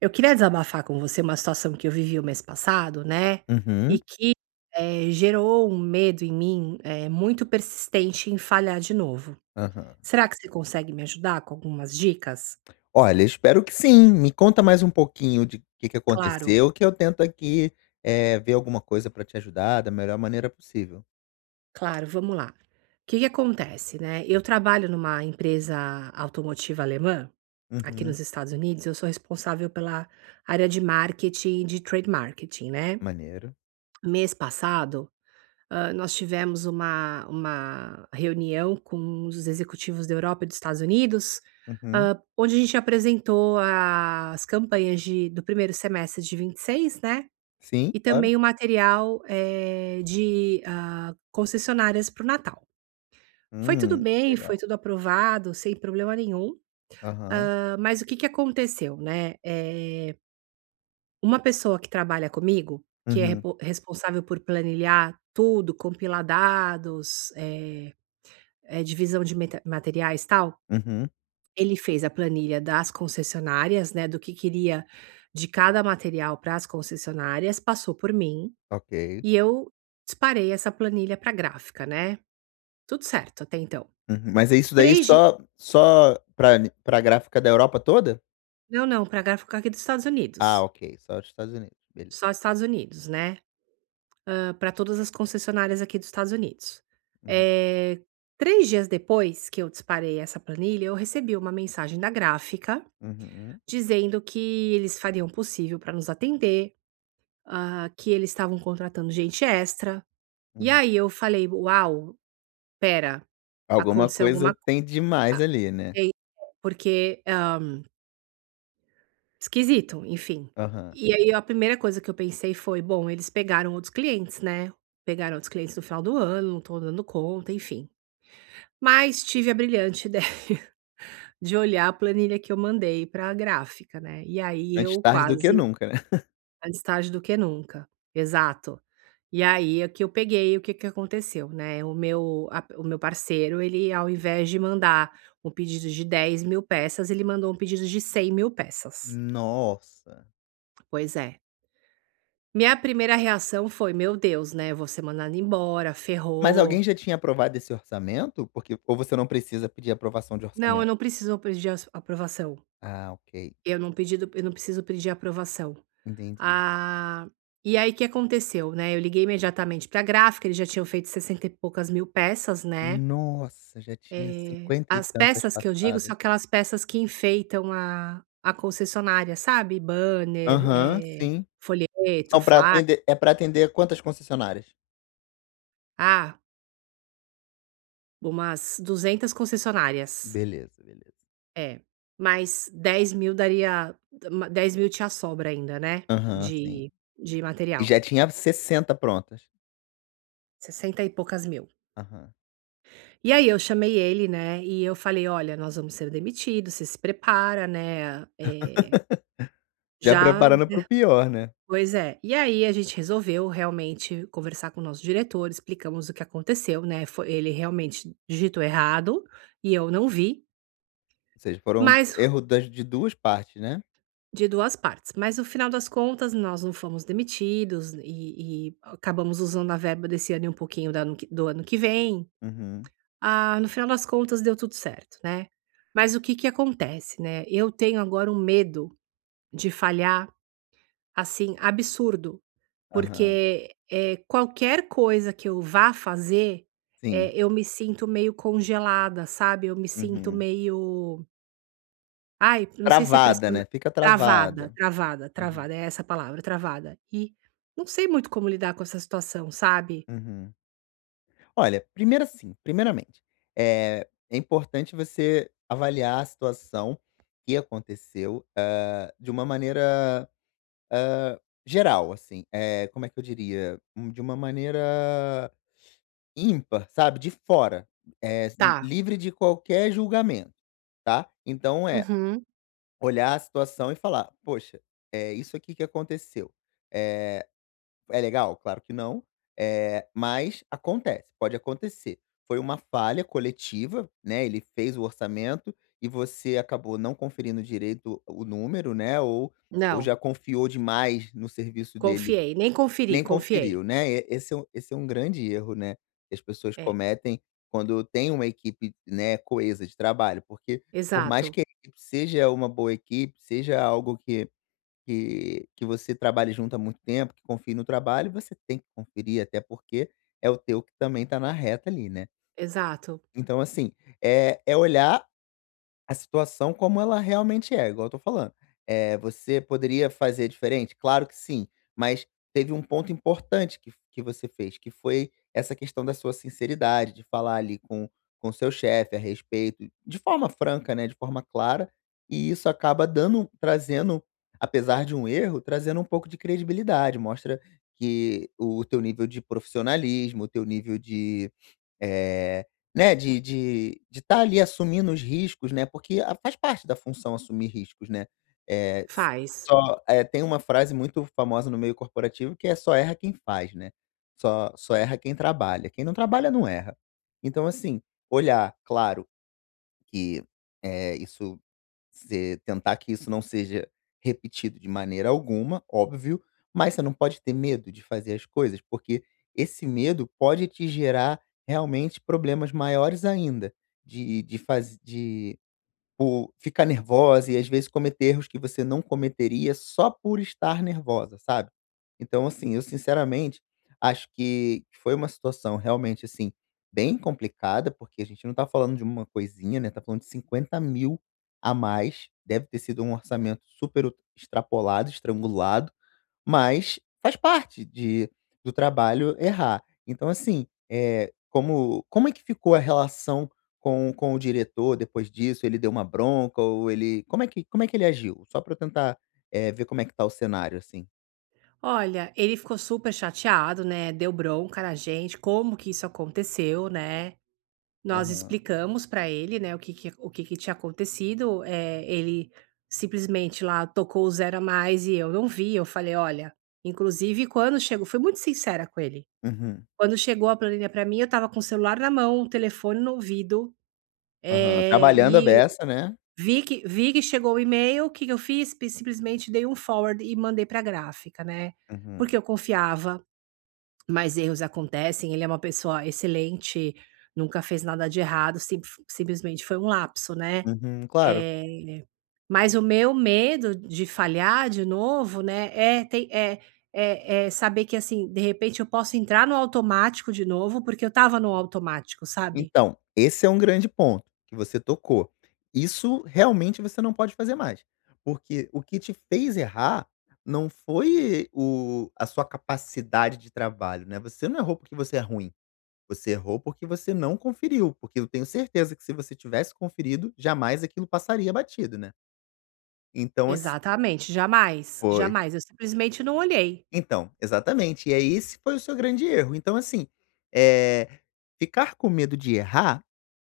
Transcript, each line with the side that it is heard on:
right: Eu queria desabafar com você uma situação que eu vivi o mês passado, né, e
left: Uhum,
right: que, gerou um medo em mim, muito persistente em falhar de novo.
left: aham.
right: Será que você consegue me ajudar com algumas dicas?
left: Olha, espero que sim. Me conta mais um pouquinho de que
right: Claro,
left: aconteceu, que eu tento aqui, ver alguma coisa pra te ajudar da melhor maneira possível.
right: claro, vamos lá. O que que acontece, né, eu trabalho numa empresa automotiva alemã, aqui
left: Uhum.
right: nos Estados Unidos, eu sou responsável pela área de marketing, de trade marketing, né.
left: Maneiro.
right: Mês passado, nós tivemos uma reunião com os executivos da Europa e dos Estados Unidos,
left: Uhum.
right: onde a gente apresentou as campanhas de do primeiro semestre de 26, né,
left: Sim,
right: e
left: claro.
right: também o material, de, concessionárias para o Natal. Foi tudo bem,
left: Legal.
right: foi tudo aprovado, sem problema nenhum,
left: Aham.
right: mas o que que aconteceu, né, uma pessoa que trabalha comigo, que é
left: Uhum,
right: repo responsável por planilhar tudo, compilar dados, divisão de meta materiais, e tal,
left: uhum.
right: ele fez a planilha das concessionárias, né, do que queria de cada material para as concessionárias, passou por mim
left: Ok.
right: e eu disparei essa planilha para a gráfica, né. Tudo certo até então.
left: Uhum. Mas é isso daí
right: Três di
left: só pra gráfica da Europa toda?
right: Não, não, para a gráfica aqui dos Estados
left: Ah,
right: Unidos,
left: ok, só os Estados Unidos, beleza.
right: só Estados Unidos, né, para todas as concessionárias aqui dos Estados Unidos.
left: Uhum,
right: Eh, 3 dias depois que eu disparei essa planilha, eu recebi uma mensagem da gráfica
left: uhum,
right: dizendo que eles fariam o possível para nos atender, que eles estavam contratando gente extra. E
left: uhum.
right: aí eu falei: "Uau, pera,
left: Alguma
right: aconteceu
left: coisa
right: alguma
left: tem demais ali, né.
right: coisa", porque, esquisito, enfim.
left: Aham.
right: E aí a primeira coisa que eu pensei foi: "Bom, eles pegaram outros clientes, né, pegaram outros clientes no final do ano, não estão dando conta", enfim. Mas tive a brilhante ideia de olhar a planilha que eu mandei para a gráfica, né, e aí
left: Antes
right: eu
left: tarde do que
right: quase
left: nunca, né.
right: mais tarde do que nunca, exato. E aí é que eu peguei, o que que aconteceu, né, o meu parceiro, ele, ao invés de mandar um pedido de 10 mil peças, ele mandou um pedido de 100 mil peças.
left: Nossa.
right: Pois é. Minha primeira reação foi: "Meu Deus, né, eu vou ser mandada embora,
left: Mas alguém
right: ferrou".
left: já tinha aprovado esse orçamento? Porque ou você não precisa pedir aprovação de
right: Não, eu
left: orçamento?
right: não preciso pedir as aprovação,
left: Ah, ok,
right: eu não preciso pedir aprovação.
left: entendi.
right: Ah, e aí o que aconteceu, né, eu liguei imediatamente para a gráfica, eles já tinham feito 60 e poucas mil peças, né.
left: Nossa, já tinha cinquenta e
right: As
left: tantas
right: peças que eu digo são
left: passadas.
right: aquelas peças que enfeitam a concessionária, sabe, banner,
left: Aham, sim.
right: folheto,
left: São para
right: flyer.
left: atender é para atender quantas concessionárias?
right: Ah, Umas 200 concessionárias.
left: Beleza, beleza.
right: É, mas 10 mil daria, ma 10 mil tinha sobra ainda, né,
left: Aham, sim.
right: de de
left: E
right: material.
left: já tinha 60 prontas?
right: Sessenta e poucas mil.
left: Aham.
right: E aí eu chamei ele, né, e eu falei: "Olha, nós vamos ser demitidos, você se prepara, né,
left: Já
right: já".
left: preparando para o pior, né.
right: Pois é. E aí a gente resolveu realmente conversar com o nosso diretor, explicamos o que aconteceu, né, foi, ele realmente digitou errado e eu não vi,
left: Ou seja, foram
right: mas
left: erro das de duas partes, né.
right: de duas partes. Mas no final das contas, nós não fomos demitidos e acabamos usando a verba desse ano e um pouquinho da ano que do ano que vem.
left: Uhum,
right: Ah, no final das contas deu tudo certo, né. Mas o que que acontece, né, eu tenho agora um medo de falhar, assim, absurdo,
left: aham,
right: porque, qualquer coisa que eu vá fazer,
left: sim,
right: eu me sinto meio congelada, sabe, eu me sinto
left: uhum.
right: meio, ai, não sei se é
left: Travada,
right: pressiona
left: né, fica
right: travada,
left: travada.
right: travada,
left: Uhum.
right: travada, é essa a palavra, travada. E não sei muito como lidar com essa situação, sabe.
left: Uhum. Olha, primeiro assim, primeiramente, é importante você avaliar a situação que aconteceu, de uma maneira, eh, geral, assim, como é que eu diria? De uma maneira ímpar, sabe, de fora, li
right: Tá.
left: livre de qualquer julgamento, tá. Então é
right: Uhum.
left: olhar a situação e falar: "Poxa, é isso aqui que aconteceu, eh" É legal? Claro que não, é, mas acontece, pode acontecer. Foi uma falha coletiva, né, ele fez o orçamento e você acabou não conferindo direito o número, né, ou
right: Não,
left: já confiou demais no serviço dele,
right: confiei, nem conferi,
left: nem
right: confiei.
left: conferiu, né. E esse é um grande erro, né, que as pessoas
right: É,
left: cometem quando tem uma equipe, né, coesa de trabalho, porque por mais
right: exato,
left: que a equipe seja uma boa equipe, seja algo que você trabalhe junto há muito tempo, que confie no trabalho, você tem que conferir, até porque é o teu que também está na reta ali, né.
right: exato.
left: Então assim, é olhar a situação como ela realmente é, igual eu tô falando. Você poderia fazer diferente? Claro que sim, mas teve um ponto importante que você fez, que foi essa questão da sua sinceridade, de falar ali com seu chefe a respeito, de forma franca, né, de forma clara, e isso acaba dando trazendo, apesar de um erro, trazendo um pouco de credibilidade, mostra que o teu nível de profissionalismo, o teu nível de eh, né, de estar ali assumindo os riscos, né, porque a faz parte da função assumir riscos, né. Eh, s
right: Faz.
left: só eh, tem uma frase muito famosa no meio corporativo que é: "Só erra quem faz", né. Só erra quem trabalha, quem não trabalha não erra. Então assim, olhar, claro que, isso você tentar que isso não seja repetido de maneira alguma, óbvio, mas você não pode ter medo de fazer as coisas, porque esse medo pode te gerar realmente problemas maiores ainda de faz de por ficar nervosa e às vezes cometer erros que você não cometeria só por estar nervosa, sabe. Então assim, eu sinceramente acho que foi uma situação realmente, assim, bem complicada, porque a gente não tá falando de uma coisinha, né, tá falando de 50 mil a mais, deve ter sido um orçamento super ut extrapolado, estrangulado, mas faz parte de do trabalho errar. Então assim, é como é que ficou a relação com o diretor depois disso? Ele deu uma bronca ou ele como é que ele agiu? Só para eu tentar, ver como é que tá o cenário, assim.
right: Olha, ele ficou super chateado, né, deu bronca na gente, como que isso aconteceu, né. Nós
left: Aham.
right: explicamos pra ele, né, o que que tinha acontecido, ele simplesmente lá tocou o zero a mais e eu não vi, eu falei: "Olha", inclusive quando chegou fui muito sincera com ele.
left: Uhum.
right: Quando chegou a planilha pra mim, eu estava com o celular na mão, o telefone no ouvido,
left: Aham.
right: é
left: Trabalhando a
right: e
left: beça, né.
right: vi que chegou o e-mail, o que que eu fiz? Simplesmente dei um forward e mandei pra gráfica, né,
left: Uhum.
right: porque eu confiava. Mas erros acontecem, ele é uma pessoa excelente, nunca fez nada de errado, simplesmente foi um lapso, né.
left: Uhum, claro.
right: Eh, mas o meu medo de falhar de novo, né, é tem é é é saber que, assim, de repente eu posso entrar no automático de novo, porque eu estava no automático, sabe.
left: Então, esse é um grande ponto que você tocou. Isso realmente você não pode fazer mais, porque o que te fez errar não foi o a sua capacidade de trabalho, né, você não errou porque você é ruim, você errou porque você não conferiu, porque eu tenho certeza que se você tivesse conferido, jamais aquilo passaria batido, né. Então assi
right: Exatamente, jamais,
left: Foi.
right: jamais, eu simplesmente não olhei.
left: Então, exatamente. E aí esse foi o seu grande erro. Então, assim, eh, ficar com medo de errar,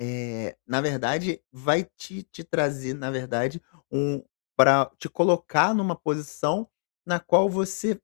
left: na verdade, vai te trazer, na verdade, um pra te colocar numa posição na qual você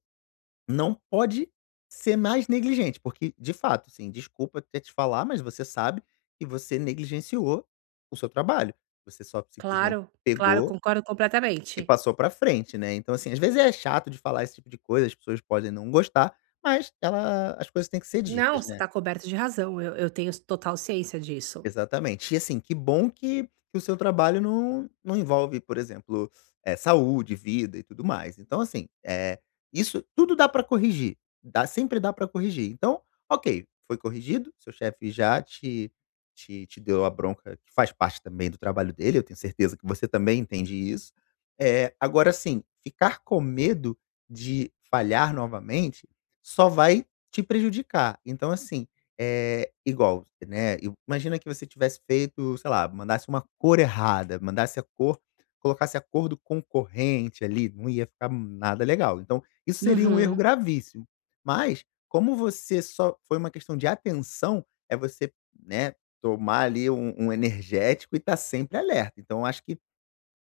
left: não pode ser mais negligente, porque, de fato, assim, desculpa até te falar, mas você sabe que você negligenciou o seu trabalho. Você só simplesmente
right: Claro, claro,
left: pegou
right: concordo completamente.
left: e passou pra frente, né, então, assim, às vezes é chato de falar esse tipo de coisa, as pessoas podem não gostar, mas ela as coisas têm que ser
right: Não,
left: ditas,
right: você
left: né.
right: está coberto de razão, eu tenho total ciência disso.
left: Exatamente. E assim, que bom que o seu trabalho não envolve, por exemplo, saúde, vida e tudo mais. Então assim, isso tudo dá para corrigir, dá sempre dá para corrigir. Então, ok, foi corrigido, seu chefe já te deu a bronca que faz parte também do trabalho dele, eu tenho certeza que você também entende isso. Agora assim, ficar com medo de falhar novamente só vai te prejudicar. Então assim, é, igual, né, e imagina que você tivesse feito, sei lá, mandasse uma cor errada, mandasse a cor colocasse a cor do concorrente ali, não ia ficar nada legal. Então, isso seria um erro
right: Uhum.
left: gravíssimo. Mas, como você só foi uma questão de atenção, é você, né, tomar ali um energético e estar sempre alerta. Então, eu acho que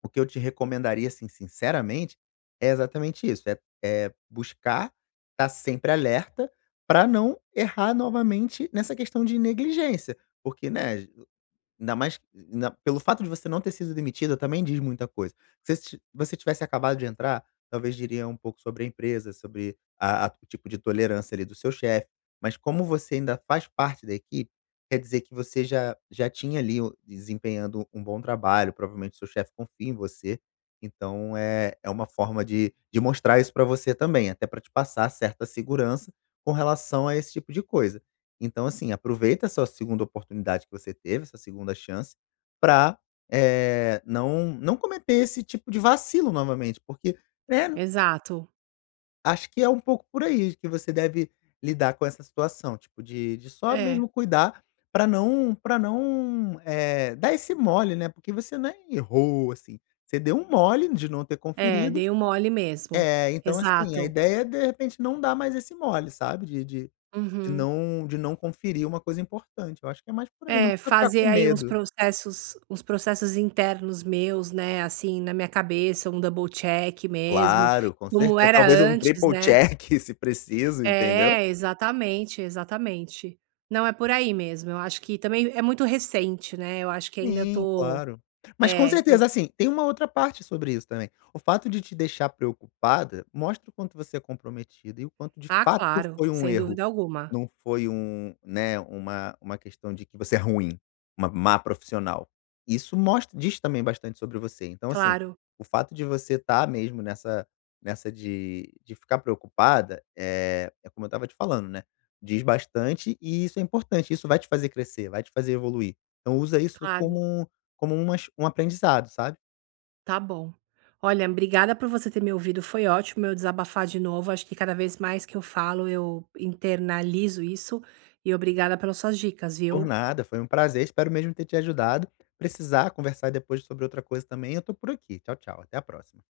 left: o que eu te recomendaria, assim, sinceramente, é exatamente isso, é buscar estar sempre alerta para não errar novamente nessa questão de negligência, porque, né. Ainda mais ainda pelo fato de você não ter sido demitida também diz muita coisa. Se você tivesse acabado de entrar, talvez diria um pouco sobre a empresa, sobre a o tipo de tolerância ali do seu chefe, mas como você ainda faz parte da equipe, quer dizer que você já tinha ali o desempenhando um bom trabalho, provavelmente seu chefe confia em você, então é uma forma de mostrar isso para você também, até para te passar certa segurança com relação a esse tipo de coisa. Então, assim, aproveita essa segunda oportunidade que você teve, essa segunda chance, para não cometer esse tipo de vacilo novamente, porque, né,
right: Exato.
left: acho que é um pouco por aí que você deve lidar com essa situação, tipo, de só
right: É,
left: mesmo cuidar para não pra não, eh, dar esse mole, né, porque você nem errou, assim, você deu um mole de não ter
right: é,
left: conferido.
right: dei um mole mesmo.
left: É, então, assim, a
right: Exato.
left: ideia é, de repente, não dar mais esse mole, sabe, de de de
right: Uhum.
left: não de não conferir uma coisa importante, eu acho que é mais por aí, não
right: É,
left: precisa ficar
right: fazer
left: com
right: aí
left: medo.
right: uns processos internos meus, né, assim, na minha cabeça, um double check mesmo,
left: Claro, com
right: como
left: certeza,
right: era
left: talvez um
right: antes,
left: triple
right: né.
left: check se preciso, entendeu?
right: É, exatamente, exatamente. Não, é por aí mesmo, eu acho que também é muito recente, né, eu acho que ainda
left: Sim,
right: tô,
left: claro. Mas com
right: é, eu
left: certeza, assim, tem uma outra parte sobre isso também. O fato de te deixar preocupada mostra o quanto você é comprometida e o quanto de
right: ah,
left: fato
right: claro,
left: foi um
right: sem
left: erro.
right: dúvida alguma.
left: Não foi um, né, uma questão de que você é ruim, uma má profissional. Isso mostra diz também bastante sobre você. Então, assim,
right: Claro,
left: o fato de você estar mesmo nessa de ficar preocupada, é como eu estava te falando, né, diz bastante e isso é importante, isso vai te fazer crescer, vai te fazer evoluir. Então usa isso como
right: claro.
left: um, como umas um aprendizado, sabe.
right: Tá bom. Olha, obrigada por você ter me ouvido, foi ótimo eu desabafar de novo, acho que cada vez mais que eu falo, eu internalizo isso, e obrigada pelas suas dicas,
left: Por
right: viu?
left: nada, foi um prazer, espero mesmo ter te ajudado. Precisar conversar depois sobre outra coisa também, eu tô por aqui. Tchau, tchau, até a próxima.